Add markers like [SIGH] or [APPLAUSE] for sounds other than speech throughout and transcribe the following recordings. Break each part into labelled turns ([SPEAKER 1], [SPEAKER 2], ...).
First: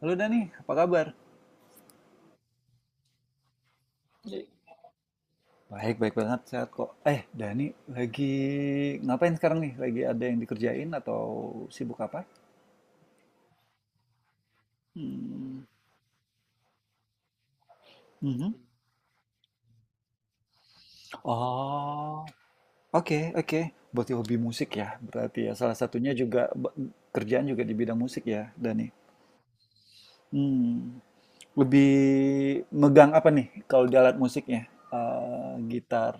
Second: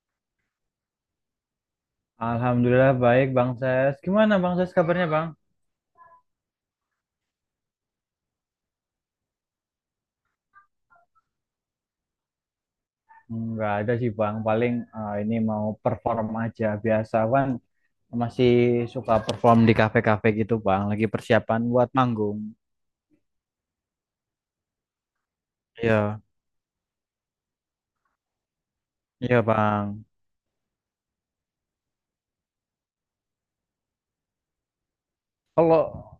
[SPEAKER 1] Halo Dani, apa kabar?
[SPEAKER 2] Alhamdulillah baik Bang Ses. Gimana
[SPEAKER 1] Iya.
[SPEAKER 2] Bang Ses kabarnya Bang?
[SPEAKER 1] Baik, baik banget, sehat kok. Dani, lagi ngapain sekarang nih? Lagi ada yang dikerjain atau sibuk apa?
[SPEAKER 2] Nggak ada sih Bang, paling ini
[SPEAKER 1] Hmm.
[SPEAKER 2] mau perform aja biasa kan masih
[SPEAKER 1] Mhm.
[SPEAKER 2] suka perform di kafe-kafe gitu Bang, lagi persiapan buat
[SPEAKER 1] Oh,
[SPEAKER 2] manggung.
[SPEAKER 1] oke, oke. Berarti hobi musik ya, berarti ya. Salah satunya
[SPEAKER 2] Iya,
[SPEAKER 1] juga kerjaan juga di bidang musik ya, Dani.
[SPEAKER 2] iya Bang.
[SPEAKER 1] Hmm. Lebih megang apa nih kalau di alat musiknya?
[SPEAKER 2] Kalau
[SPEAKER 1] Gitar,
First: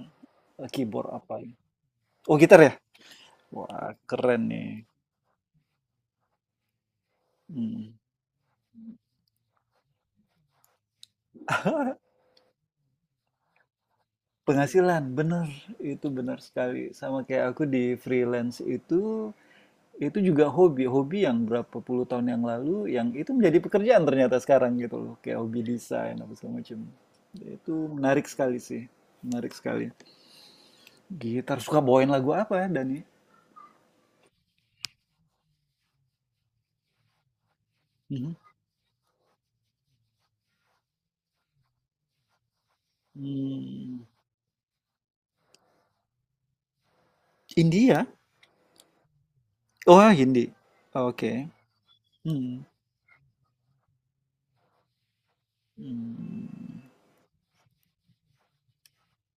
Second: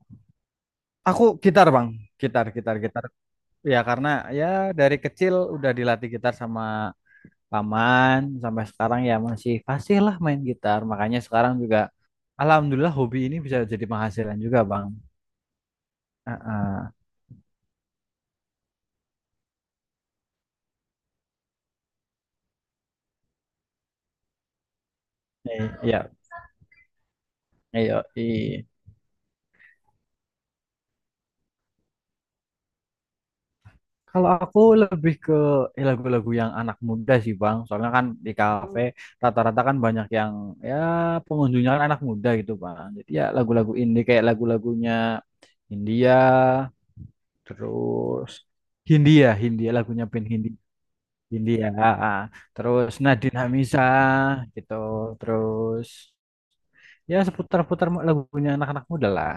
[SPEAKER 1] keyboard
[SPEAKER 2] aku
[SPEAKER 1] apa?
[SPEAKER 2] gitar Bang,
[SPEAKER 1] Oh,
[SPEAKER 2] gitar,
[SPEAKER 1] gitar ya?
[SPEAKER 2] gitar, gitar. Ya
[SPEAKER 1] Wah,
[SPEAKER 2] karena
[SPEAKER 1] keren
[SPEAKER 2] ya
[SPEAKER 1] nih.
[SPEAKER 2] dari kecil udah dilatih gitar sama
[SPEAKER 1] Hmm.
[SPEAKER 2] paman, sampai sekarang ya masih fasih lah main gitar. Makanya sekarang juga
[SPEAKER 1] [LAUGHS]
[SPEAKER 2] Alhamdulillah hobi ini bisa jadi penghasilan juga Bang.
[SPEAKER 1] Penghasilan, bener. Itu bener
[SPEAKER 2] Heeh.
[SPEAKER 1] sekali. Sama kayak aku di freelance itu juga hobi. Hobi yang berapa puluh tahun yang lalu, yang itu menjadi pekerjaan ternyata sekarang gitu loh. Kayak hobi
[SPEAKER 2] Iya,
[SPEAKER 1] desain, apa segala macam. Itu
[SPEAKER 2] iya,
[SPEAKER 1] menarik
[SPEAKER 2] iya.
[SPEAKER 1] sekali sih. Menarik sekali. Gitar, suka bawain lagu apa ya, Dani?
[SPEAKER 2] Kalau aku lebih ke lagu-lagu yang anak muda sih Bang. Soalnya kan di
[SPEAKER 1] Mhm.
[SPEAKER 2] kafe rata-rata kan banyak yang ya pengunjungnya kan anak muda gitu Bang. Jadi ya lagu-lagu
[SPEAKER 1] Hmm.
[SPEAKER 2] indie kayak lagu-lagunya India,
[SPEAKER 1] India?
[SPEAKER 2] terus Hindia, Hindia
[SPEAKER 1] Oh,
[SPEAKER 2] lagunya band Hindi,
[SPEAKER 1] Hindi. Oke.
[SPEAKER 2] Hindia, ah, ah.
[SPEAKER 1] Hmm.
[SPEAKER 2] Terus Nadine Amizah gitu, terus
[SPEAKER 1] Hmm.
[SPEAKER 2] ya seputar-putar lagunya anak-anak muda lah.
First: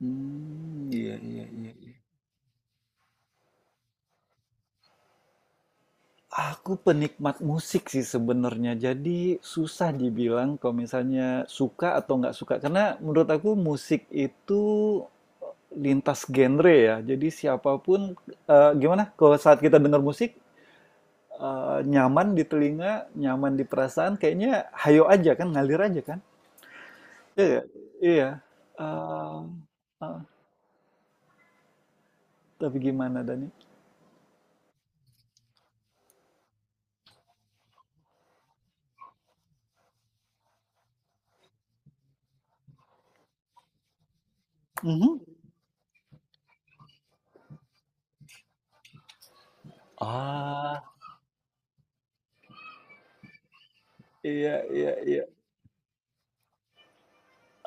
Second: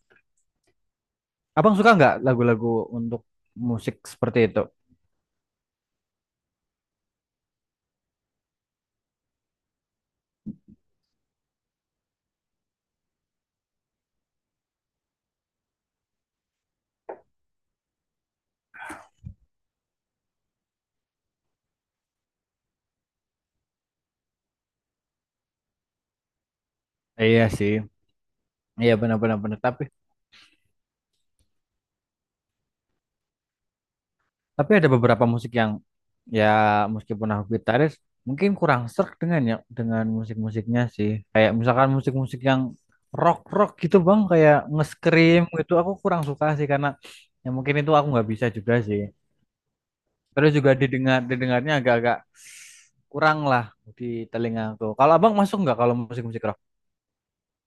[SPEAKER 1] Hmm, iya, iya, iya,
[SPEAKER 2] Abang suka
[SPEAKER 1] iya.
[SPEAKER 2] nggak lagu-lagu untuk musik seperti itu?
[SPEAKER 1] Aku penikmat musik sih sebenarnya, jadi susah dibilang kalau misalnya suka atau nggak suka. Karena menurut aku musik itu eh, lintas genre ya. Jadi siapapun, gimana? Kalau saat kita dengar musik, nyaman di telinga, nyaman di perasaan, kayaknya hayo aja kan, ngalir aja kan.
[SPEAKER 2] Iya
[SPEAKER 1] Iya, nggak?
[SPEAKER 2] sih,
[SPEAKER 1] Iya.
[SPEAKER 2] iya benar-benar benar. Tapi
[SPEAKER 1] Eh, eh, tapi gimana Dani?
[SPEAKER 2] tapi ada beberapa musik yang ya meskipun aku gitaris mungkin kurang serk dengan musik-musiknya sih. Kayak misalkan musik-musik yang rock-rock gitu bang, kayak
[SPEAKER 1] Mhm.
[SPEAKER 2] nge-scream gitu aku kurang suka sih karena ya mungkin itu aku nggak bisa juga sih. Terus juga
[SPEAKER 1] Ah,
[SPEAKER 2] didengarnya agak-agak kurang lah di
[SPEAKER 1] iya,
[SPEAKER 2] telinga aku.
[SPEAKER 1] iya,
[SPEAKER 2] Kalau
[SPEAKER 1] iya.
[SPEAKER 2] abang masuk nggak kalau musik-musik rock?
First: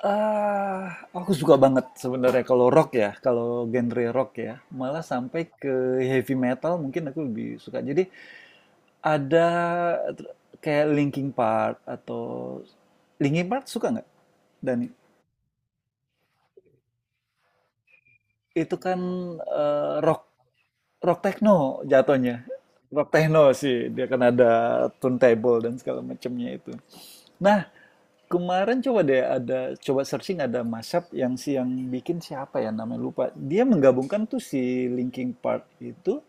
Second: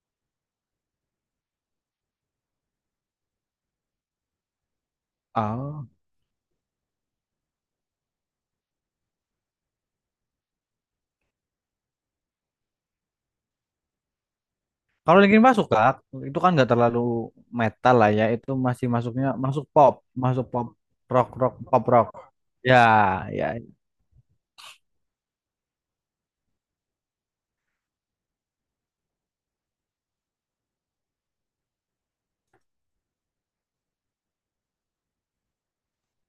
[SPEAKER 1] Ah, aku suka banget sebenarnya kalau rock ya, kalau genre rock ya, malah sampai ke
[SPEAKER 2] Ah.
[SPEAKER 1] heavy metal mungkin aku lebih suka. Jadi ada ter kayak Linkin Park atau Linkin Park suka nggak, Dani?
[SPEAKER 2] Kalau Linkin Park suka, itu kan nggak terlalu metal lah ya, itu
[SPEAKER 1] Itu
[SPEAKER 2] masih
[SPEAKER 1] kan,
[SPEAKER 2] masuknya
[SPEAKER 1] rock
[SPEAKER 2] masuk pop
[SPEAKER 1] rock
[SPEAKER 2] rock
[SPEAKER 1] techno
[SPEAKER 2] rock pop rock.
[SPEAKER 1] jatuhnya,
[SPEAKER 2] Ya,
[SPEAKER 1] rock techno
[SPEAKER 2] ya.
[SPEAKER 1] sih, dia kan ada turntable dan segala macamnya itu. Nah, kemarin coba deh ada coba searching ada mashup yang si yang bikin siapa ya namanya lupa. Dia menggabungkan tuh si Linkin Park itu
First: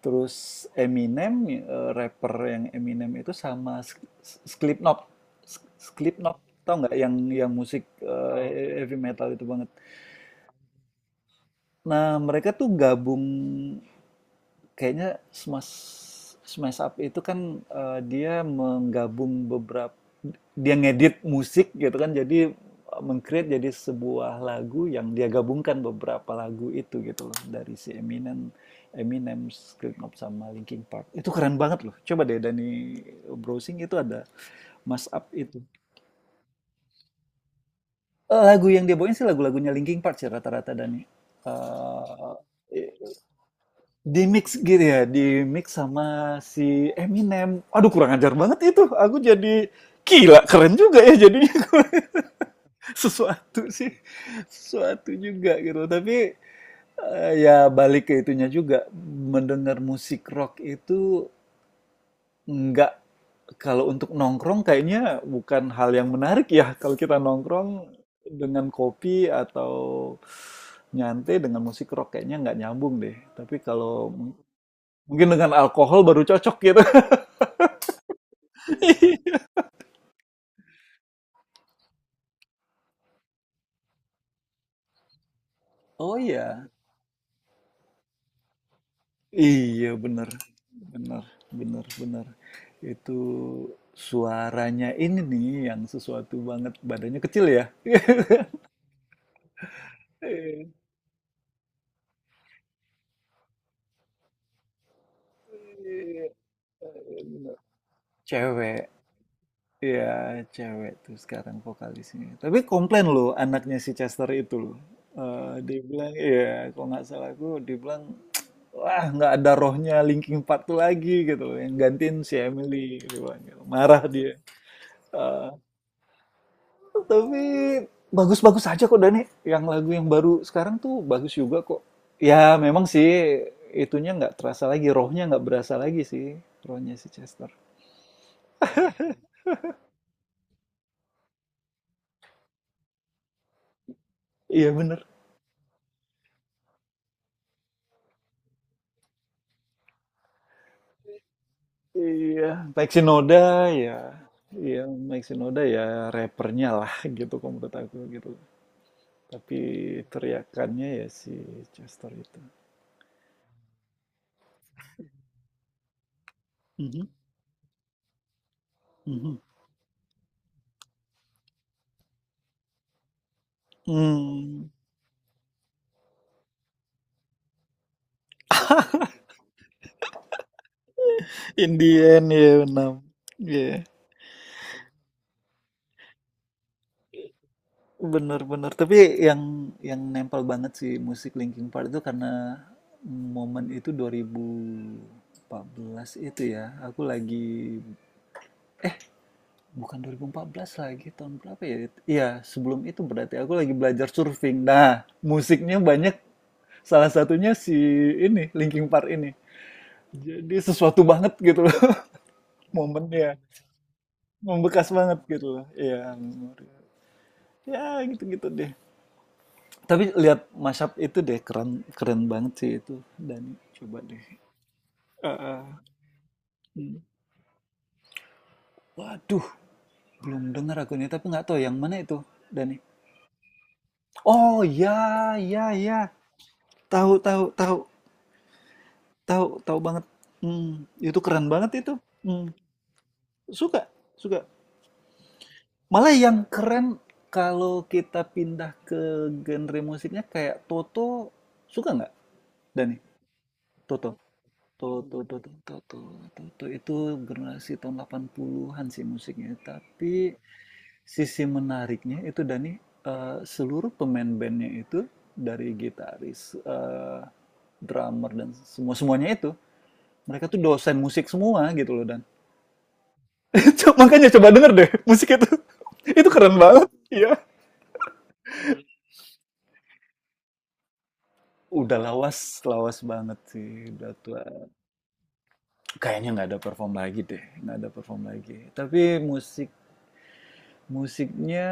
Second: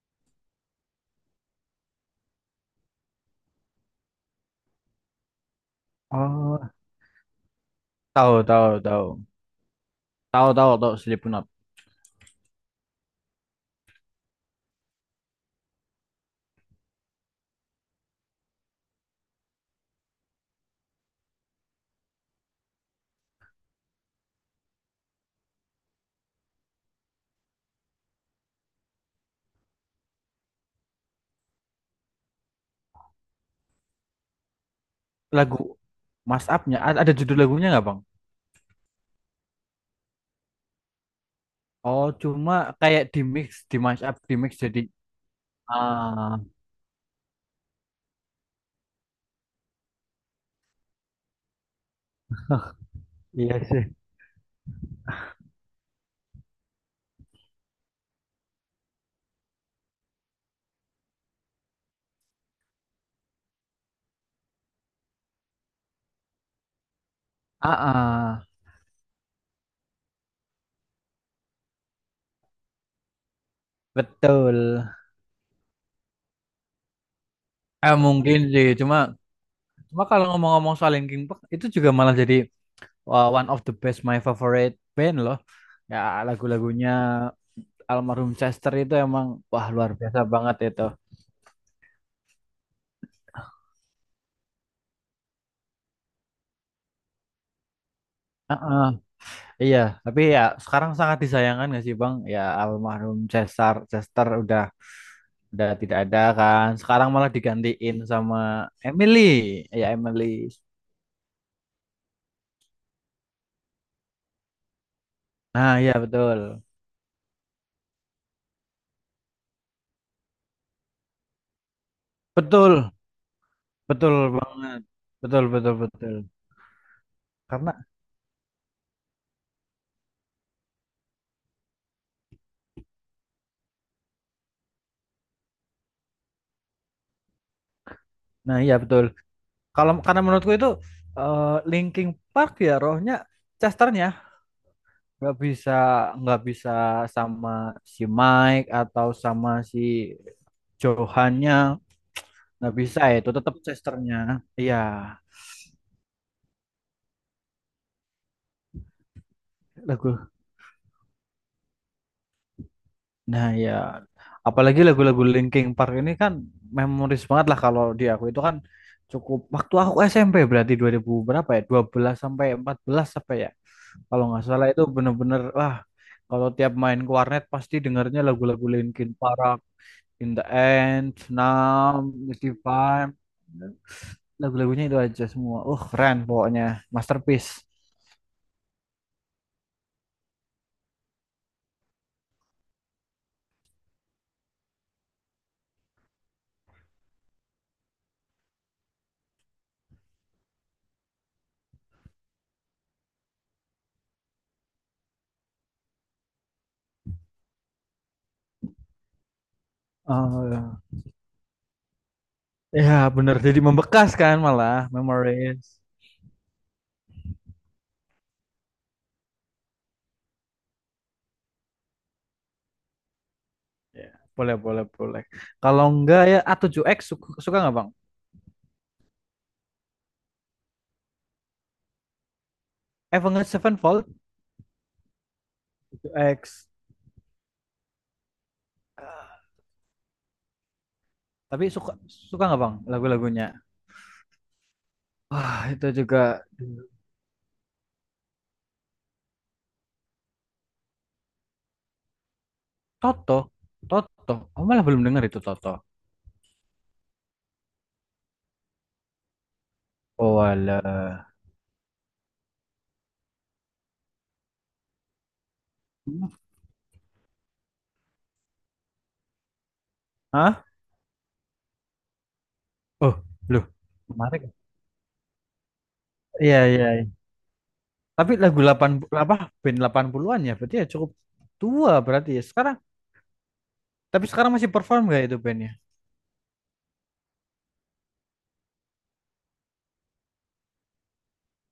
[SPEAKER 1] terus Eminem rapper yang Eminem itu sama Slipknot. Slipknot
[SPEAKER 2] Oh,
[SPEAKER 1] tau nggak yang yang musik
[SPEAKER 2] tahu tahu
[SPEAKER 1] heavy
[SPEAKER 2] tahu.
[SPEAKER 1] metal itu banget.
[SPEAKER 2] Tahu tahu tahu Slipknot.
[SPEAKER 1] Nah, mereka tuh gabung. Kayaknya Smash Smash Up itu kan, dia menggabung beberapa dia ngedit musik gitu kan, jadi, meng-create jadi sebuah lagu yang dia gabungkan beberapa lagu itu gitu loh, dari si Eminem Eminem, Slipknot, sama Linkin Park. Itu keren banget loh, coba deh Dani browsing itu ada Smash up
[SPEAKER 2] Lagu
[SPEAKER 1] itu.
[SPEAKER 2] Mas Up-nya ada judul lagunya nggak, Bang?
[SPEAKER 1] Lagu yang dia bawain sih lagu-lagunya Linkin Park sih rata-rata Dani,
[SPEAKER 2] Oh,
[SPEAKER 1] eee,
[SPEAKER 2] cuma kayak di mix, di mash up,
[SPEAKER 1] di
[SPEAKER 2] di mix
[SPEAKER 1] mix gitu
[SPEAKER 2] jadi
[SPEAKER 1] ya, di mix
[SPEAKER 2] ah
[SPEAKER 1] sama si Eminem. Aduh, kurang ajar banget itu. Aku jadi gila, keren juga ya jadinya. [LAUGHS]
[SPEAKER 2] iya
[SPEAKER 1] Sesuatu
[SPEAKER 2] sih.
[SPEAKER 1] sih, sesuatu juga gitu. Tapi ya balik ke itunya juga. Mendengar musik rock itu nggak, kalau untuk nongkrong kayaknya bukan hal yang menarik ya. Kalau kita nongkrong
[SPEAKER 2] Ah, ah,
[SPEAKER 1] dengan kopi atau nyantai dengan musik rock kayaknya nggak nyambung deh. Tapi kalau
[SPEAKER 2] betul.
[SPEAKER 1] mungkin dengan alkohol baru cocok gitu.
[SPEAKER 2] Eh mungkin sih, cuma
[SPEAKER 1] [LAUGHS]
[SPEAKER 2] cuma kalau ngomong-ngomong soal Linkin Park itu juga malah jadi one of the best my favorite band loh. Ya
[SPEAKER 1] Oh iya.
[SPEAKER 2] lagu-lagunya almarhum Chester itu emang wah
[SPEAKER 1] Iya,
[SPEAKER 2] luar biasa
[SPEAKER 1] bener.
[SPEAKER 2] banget itu.
[SPEAKER 1] Bener, bener, bener. Itu suaranya ini nih yang sesuatu banget. Badannya kecil ya. [LAUGHS]
[SPEAKER 2] Heeh, iya, tapi ya sekarang sangat disayangkan gak sih Bang? Ya almarhum Chester Chester udah tidak ada kan. Sekarang malah digantiin sama
[SPEAKER 1] Cewek.
[SPEAKER 2] Emily. Ya
[SPEAKER 1] Iya,
[SPEAKER 2] Emily.
[SPEAKER 1] cewek tuh sekarang vokalisnya. Tapi komplain loh anaknya si Chester itu loh.
[SPEAKER 2] Nah,
[SPEAKER 1] Dia
[SPEAKER 2] iya
[SPEAKER 1] bilang,
[SPEAKER 2] betul.
[SPEAKER 1] iya, kalau nggak salah aku, dia bilang wah nggak ada rohnya Linkin Park tuh lagi gitu loh, yang gantiin si
[SPEAKER 2] Betul,
[SPEAKER 1] Emily dia bilang gitu. Marah
[SPEAKER 2] betul
[SPEAKER 1] dia.
[SPEAKER 2] banget. Betul,
[SPEAKER 1] Ah,
[SPEAKER 2] betul, betul.
[SPEAKER 1] tapi
[SPEAKER 2] Karena
[SPEAKER 1] bagus-bagus aja kok Dani. Yang lagu yang baru sekarang tuh bagus juga kok. Ya memang sih itunya nggak terasa lagi, rohnya nggak berasa lagi sih, rohnya si Chester.
[SPEAKER 2] nah iya betul. Kalau karena menurutku itu eh, Linkin Park ya rohnya Chesternya
[SPEAKER 1] Iya bener.
[SPEAKER 2] nggak bisa nggak bisa sama si Mike atau sama si Johannya
[SPEAKER 1] Iya,
[SPEAKER 2] nggak
[SPEAKER 1] Mike
[SPEAKER 2] bisa ya, itu
[SPEAKER 1] Shinoda
[SPEAKER 2] tetap
[SPEAKER 1] ya.
[SPEAKER 2] Chesternya
[SPEAKER 1] Iya,
[SPEAKER 2] iya
[SPEAKER 1] Mike Shinoda ya rappernya lah gitu kalau menurut aku gitu. Tapi
[SPEAKER 2] lagu
[SPEAKER 1] teriakannya ya si Chester itu.
[SPEAKER 2] nah ya apalagi lagu-lagu Linkin Park ini kan
[SPEAKER 1] Mhm,
[SPEAKER 2] memoris banget lah kalau di aku itu kan
[SPEAKER 1] mhm.
[SPEAKER 2] cukup waktu aku SMP berarti 2000 berapa ya 12 sampai 14 apa ya kalau nggak salah
[SPEAKER 1] Hmm,
[SPEAKER 2] itu bener-bener wah kalau tiap main ke warnet pasti dengarnya lagu-lagu Linkin Park In the End, Numb,
[SPEAKER 1] Indian ya benar.
[SPEAKER 2] Mystify
[SPEAKER 1] Iya,
[SPEAKER 2] lagu-lagunya itu aja semua. Keren pokoknya, masterpiece.
[SPEAKER 1] benar-benar. Tapi yang yang nempel banget sih musik Linkin Park itu karena momen itu 2014 itu ya. Aku lagi bukan 2014 lagi tahun berapa ya? Iya, sebelum itu berarti aku lagi belajar surfing. Nah, musiknya banyak salah satunya si ini Linkin Park ini. Jadi sesuatu banget gitu loh [LAUGHS]
[SPEAKER 2] Ya bener,
[SPEAKER 1] momennya.
[SPEAKER 2] jadi membekas kan malah
[SPEAKER 1] Membekas banget gitu loh.
[SPEAKER 2] memories.
[SPEAKER 1] Iya, ya gitu-gitu deh tapi lihat mashup itu deh keren, keren banget sih itu dan coba
[SPEAKER 2] Ya,
[SPEAKER 1] deh.
[SPEAKER 2] boleh, boleh, boleh.
[SPEAKER 1] Eh, eh,
[SPEAKER 2] Kalau enggak ya
[SPEAKER 1] hmm.
[SPEAKER 2] A7X suka, suka nggak Bang?
[SPEAKER 1] Waduh, belum dengar aku ini tapi nggak tahu yang mana itu Dani.
[SPEAKER 2] Avenged Sevenfold
[SPEAKER 1] Oh ya, ya ya,
[SPEAKER 2] X.
[SPEAKER 1] tahu, tahu tahu banget. Hmm, itu keren
[SPEAKER 2] Tapi
[SPEAKER 1] banget
[SPEAKER 2] suka
[SPEAKER 1] itu.
[SPEAKER 2] suka
[SPEAKER 1] Hmm,
[SPEAKER 2] nggak Bang lagu-lagunya?
[SPEAKER 1] suka, suka,
[SPEAKER 2] Wah, itu
[SPEAKER 1] malah
[SPEAKER 2] juga
[SPEAKER 1] yang keren kalau kita pindah ke genre musiknya kayak Toto suka nggak Dani.
[SPEAKER 2] Toto,
[SPEAKER 1] Toto,
[SPEAKER 2] Toto. Oh, malah
[SPEAKER 1] tuh
[SPEAKER 2] belum
[SPEAKER 1] tuh
[SPEAKER 2] dengar
[SPEAKER 1] tuh
[SPEAKER 2] itu
[SPEAKER 1] tuh
[SPEAKER 2] Toto.
[SPEAKER 1] tuh tuh, tuh tuh, itu generasi tahun 80-an sih musiknya. Tapi
[SPEAKER 2] Oh, alah.
[SPEAKER 1] sisi menariknya itu Dani, seluruh pemain bandnya itu dari gitaris, drummer dan semua semuanya itu mereka tuh
[SPEAKER 2] Hah?
[SPEAKER 1] dosen musik semua gitu loh dan
[SPEAKER 2] Oh, loh.
[SPEAKER 1] [LAUGHS] Makanya coba
[SPEAKER 2] Menarik.
[SPEAKER 1] denger deh musik itu [LAUGHS] itu keren
[SPEAKER 2] Iya,
[SPEAKER 1] banget,
[SPEAKER 2] iya.
[SPEAKER 1] iya.
[SPEAKER 2] Tapi lagu 80 apa band 80-an ya berarti ya cukup tua
[SPEAKER 1] Udah
[SPEAKER 2] berarti
[SPEAKER 1] lawas,
[SPEAKER 2] ya sekarang.
[SPEAKER 1] lawas banget sih udah
[SPEAKER 2] Tapi
[SPEAKER 1] tua,
[SPEAKER 2] sekarang masih perform gak itu bandnya?
[SPEAKER 1] kayaknya nggak ada perform lagi deh, nggak ada perform lagi tapi musik musiknya,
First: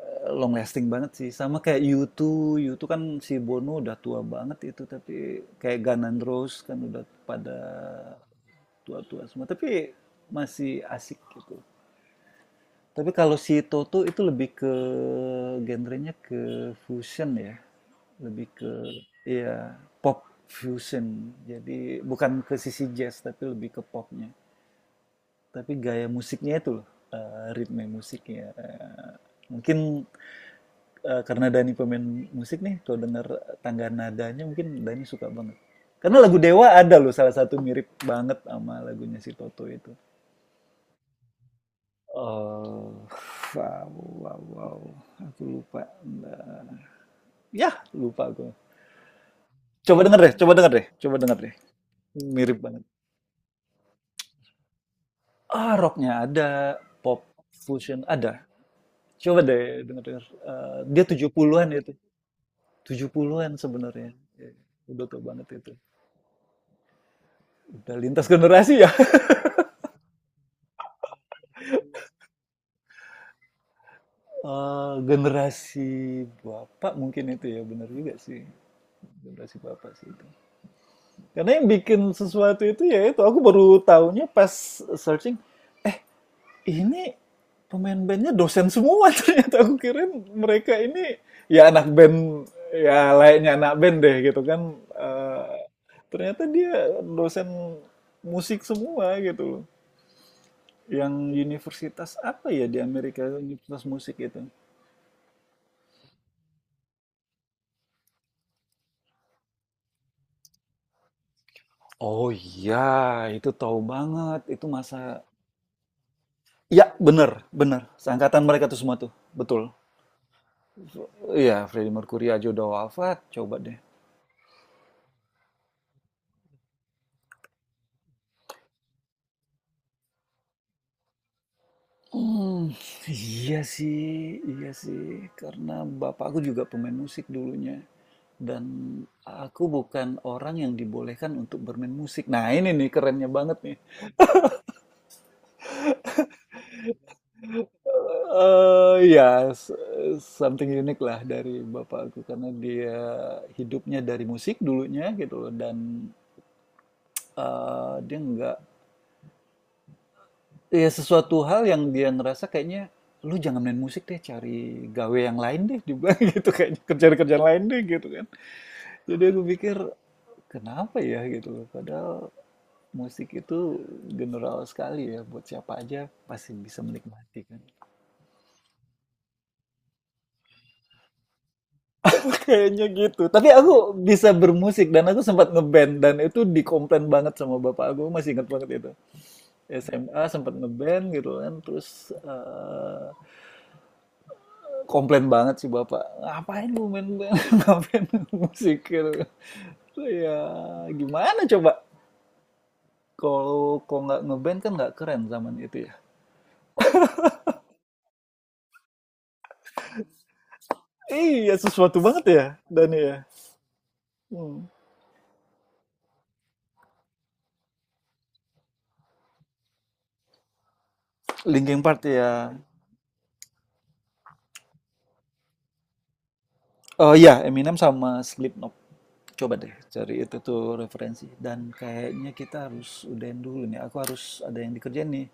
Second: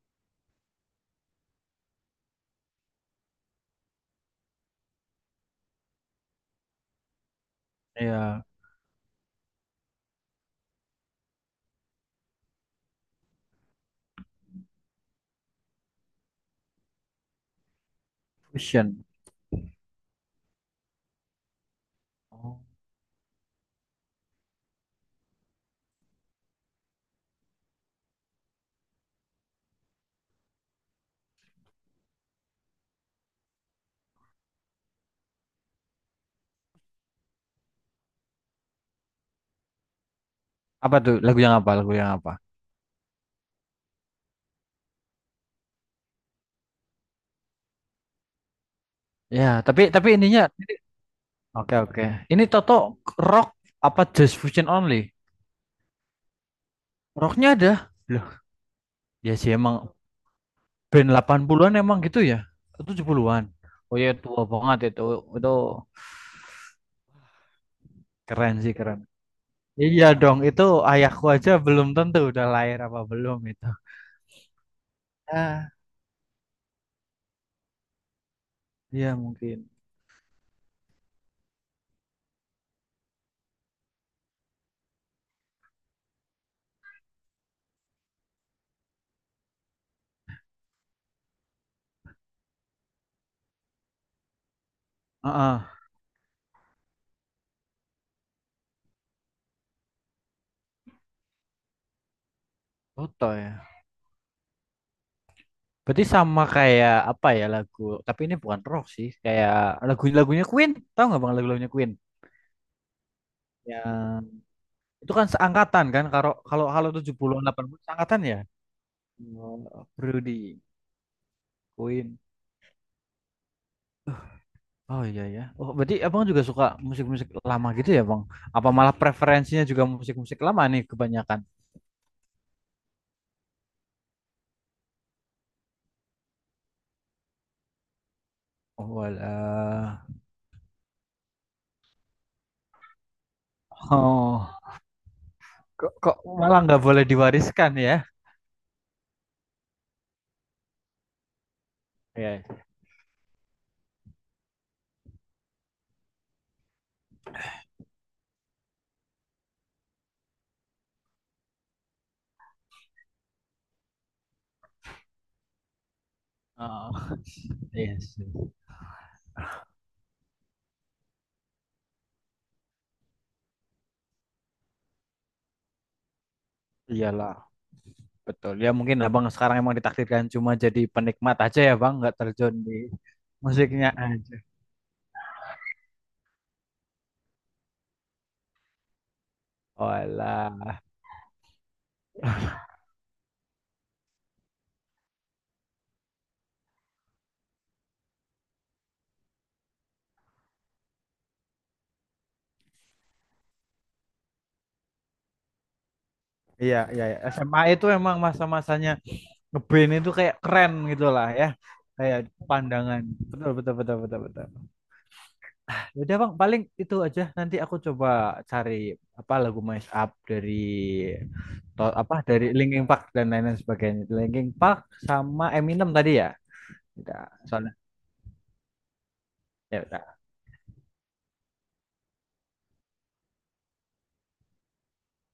[SPEAKER 1] long lasting banget sih, sama kayak U2. U2 kan si Bono udah tua banget itu, tapi kayak Guns N' Roses kan udah pada
[SPEAKER 2] Ya,
[SPEAKER 1] tua-tua semua, tapi masih asik gitu. Tapi kalau si Toto itu lebih ke genrenya ke fusion ya, lebih ke
[SPEAKER 2] Fusion.
[SPEAKER 1] iya, pop fusion. Jadi bukan ke
[SPEAKER 2] Oh.
[SPEAKER 1] sisi jazz, tapi lebih ke popnya. Tapi gaya musiknya itu loh, ritme musiknya. Mungkin karena Dani pemain musik nih, kalau dengar tangga nadanya mungkin Dani suka banget. Karena lagu Dewa ada loh salah satu mirip banget sama lagunya si Toto itu.
[SPEAKER 2] Apa tuh lagu yang apa? Lagu yang apa?
[SPEAKER 1] Oh, wow, wow, wow. Aku lupa. Nah, ya, lupa aku.
[SPEAKER 2] Ya, tapi
[SPEAKER 1] Coba
[SPEAKER 2] tapi
[SPEAKER 1] denger deh,
[SPEAKER 2] ininya
[SPEAKER 1] coba denger deh, coba denger deh.
[SPEAKER 2] oke oke. Ini
[SPEAKER 1] Mirip
[SPEAKER 2] Toto
[SPEAKER 1] banget.
[SPEAKER 2] rock apa just fusion only?
[SPEAKER 1] Ah, rocknya ada, pop
[SPEAKER 2] Rocknya ada.
[SPEAKER 1] fusion
[SPEAKER 2] Loh,
[SPEAKER 1] ada.
[SPEAKER 2] ya
[SPEAKER 1] Coba
[SPEAKER 2] sih
[SPEAKER 1] deh
[SPEAKER 2] emang
[SPEAKER 1] denger-denger. Dia
[SPEAKER 2] band
[SPEAKER 1] 70-an
[SPEAKER 2] 80-an
[SPEAKER 1] itu.
[SPEAKER 2] emang gitu ya.
[SPEAKER 1] tujuh
[SPEAKER 2] 70-an.
[SPEAKER 1] puluhan
[SPEAKER 2] Oh
[SPEAKER 1] sebenarnya.
[SPEAKER 2] ya tua
[SPEAKER 1] Ya,
[SPEAKER 2] banget itu.
[SPEAKER 1] udah tua banget
[SPEAKER 2] Itu
[SPEAKER 1] itu. Udah lintas
[SPEAKER 2] keren sih
[SPEAKER 1] generasi ya.
[SPEAKER 2] keren.
[SPEAKER 1] [LAUGHS]
[SPEAKER 2] Iya dong, itu ayahku aja belum tentu udah lahir apa belum itu. Ah.
[SPEAKER 1] Generasi bapak mungkin itu ya benar juga sih.
[SPEAKER 2] Iya
[SPEAKER 1] Generasi
[SPEAKER 2] mungkin.
[SPEAKER 1] bapak sih itu. Karena yang bikin sesuatu itu ya itu aku baru tahunya pas searching ini pemain bandnya dosen semua [LAUGHS] ternyata aku kira mereka ini ya anak band ya layaknya anak band deh gitu kan. Eh,
[SPEAKER 2] Heeh.
[SPEAKER 1] ternyata dia dosen musik semua gitu loh. Yang universitas apa ya di Amerika,
[SPEAKER 2] Toto ya.
[SPEAKER 1] universitas musik itu?
[SPEAKER 2] Berarti sama kayak apa ya lagu, tapi ini bukan rock sih, kayak lagu-lagunya Queen. Tahu nggak Bang lagu-lagunya Queen?
[SPEAKER 1] Oh iya, itu tahu
[SPEAKER 2] Yang
[SPEAKER 1] banget. Itu masa.
[SPEAKER 2] itu kan seangkatan kan kalau kalau
[SPEAKER 1] Ya,
[SPEAKER 2] kalau tujuh
[SPEAKER 1] bener,
[SPEAKER 2] puluh delapan
[SPEAKER 1] bener.
[SPEAKER 2] 80 seangkatan ya.
[SPEAKER 1] Seangkatan mereka tuh semua tuh. Betul.
[SPEAKER 2] Oh, Rudy,
[SPEAKER 1] Iya, Freddie
[SPEAKER 2] Queen.
[SPEAKER 1] Mercury aja udah wafat. Coba deh.
[SPEAKER 2] Oh iya ya. Oh, berarti Abang juga suka musik-musik lama gitu ya, Bang? Apa malah preferensinya juga musik-musik lama nih kebanyakan?
[SPEAKER 1] Hmm, iya sih, iya sih. Karena bapakku juga pemain musik dulunya. Dan
[SPEAKER 2] Oh,
[SPEAKER 1] aku
[SPEAKER 2] walah.
[SPEAKER 1] bukan orang yang dibolehkan untuk bermain musik. Nah, ini nih kerennya banget nih.
[SPEAKER 2] Oh, kok malah nggak boleh diwariskan ya?
[SPEAKER 1] Iya, s something unique lah dari bapakku
[SPEAKER 2] Iya.
[SPEAKER 1] karena dia hidupnya dari musik dulunya gitu loh dan, dia nggak, ya sesuatu hal yang dia ngerasa kayaknya, "Lu jangan main musik deh, cari gawe yang lain deh," juga [LAUGHS] gitu, "kayaknya
[SPEAKER 2] Oh,
[SPEAKER 1] kerjaan-kerjaan lain
[SPEAKER 2] [LAUGHS]
[SPEAKER 1] deh," gitu
[SPEAKER 2] yes.
[SPEAKER 1] kan. Jadi aku pikir, "Kenapa ya?" Gitu loh, padahal musik itu general sekali ya buat siapa aja pasti bisa
[SPEAKER 2] Iyalah,
[SPEAKER 1] menikmati kan.
[SPEAKER 2] betul. Ya mungkin abang sekarang emang ditakdirkan cuma jadi penikmat aja ya bang, nggak terjun di
[SPEAKER 1] Kayaknya gitu. Tapi
[SPEAKER 2] musiknya
[SPEAKER 1] aku bisa
[SPEAKER 2] aja.
[SPEAKER 1] bermusik dan aku sempat ngeband dan itu dikomplain banget sama bapak aku. Masih ingat banget itu. SMA sempat
[SPEAKER 2] Olah.
[SPEAKER 1] ngeband gitu kan terus
[SPEAKER 2] [LAUGHS]
[SPEAKER 1] komplain banget sih bapak. Ngapain lu main band? [LAUGHS] Ngapain lu musik gitu. Ya gimana coba? Kalau kok nggak ngeband kan nggak keren zaman itu ya.
[SPEAKER 2] Iya, iya, iya. SMA itu emang masa-masanya ngeband itu kayak keren gitu lah ya.
[SPEAKER 1] Iya sesuatu
[SPEAKER 2] Kayak
[SPEAKER 1] banget ya Dani
[SPEAKER 2] pandangan.
[SPEAKER 1] ya.
[SPEAKER 2] Betul, betul, betul, betul, betul.
[SPEAKER 1] Hmm.
[SPEAKER 2] Ya udah bang, paling itu aja. Nanti aku coba cari apa lagu Mash Up dari
[SPEAKER 1] Linkin
[SPEAKER 2] to-
[SPEAKER 1] Park
[SPEAKER 2] apa
[SPEAKER 1] ya.
[SPEAKER 2] dari Linkin Park dan lain-lain sebagainya. Linkin Park sama Eminem tadi ya.
[SPEAKER 1] Oh
[SPEAKER 2] Udah,
[SPEAKER 1] iya
[SPEAKER 2] soalnya.
[SPEAKER 1] Eminem sama Slipknot. Coba deh
[SPEAKER 2] Ya
[SPEAKER 1] cari
[SPEAKER 2] udah.
[SPEAKER 1] itu tuh referensi dan kayaknya kita harus udahin dulu nih. Aku harus ada yang dikerjain nih.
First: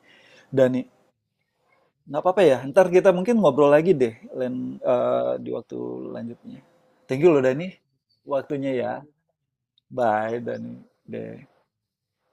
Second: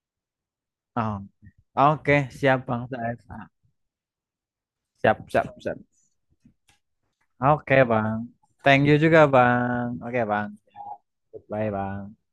[SPEAKER 1] Dani,
[SPEAKER 2] Oh,
[SPEAKER 1] nggak
[SPEAKER 2] oke,
[SPEAKER 1] apa-apa ya.
[SPEAKER 2] siap
[SPEAKER 1] Ntar
[SPEAKER 2] Bang
[SPEAKER 1] kita
[SPEAKER 2] Said.
[SPEAKER 1] mungkin ngobrol lagi deh lain
[SPEAKER 2] Siap,
[SPEAKER 1] di
[SPEAKER 2] siap,
[SPEAKER 1] waktu
[SPEAKER 2] siap.
[SPEAKER 1] lanjutnya. Thank you loh Dani,
[SPEAKER 2] Oke, Bang.
[SPEAKER 1] waktunya
[SPEAKER 2] Thank
[SPEAKER 1] ya.
[SPEAKER 2] you juga, Bang. Oke,
[SPEAKER 1] Bye
[SPEAKER 2] Bang.
[SPEAKER 1] Dani. Deh.
[SPEAKER 2] Goodbye, Bang.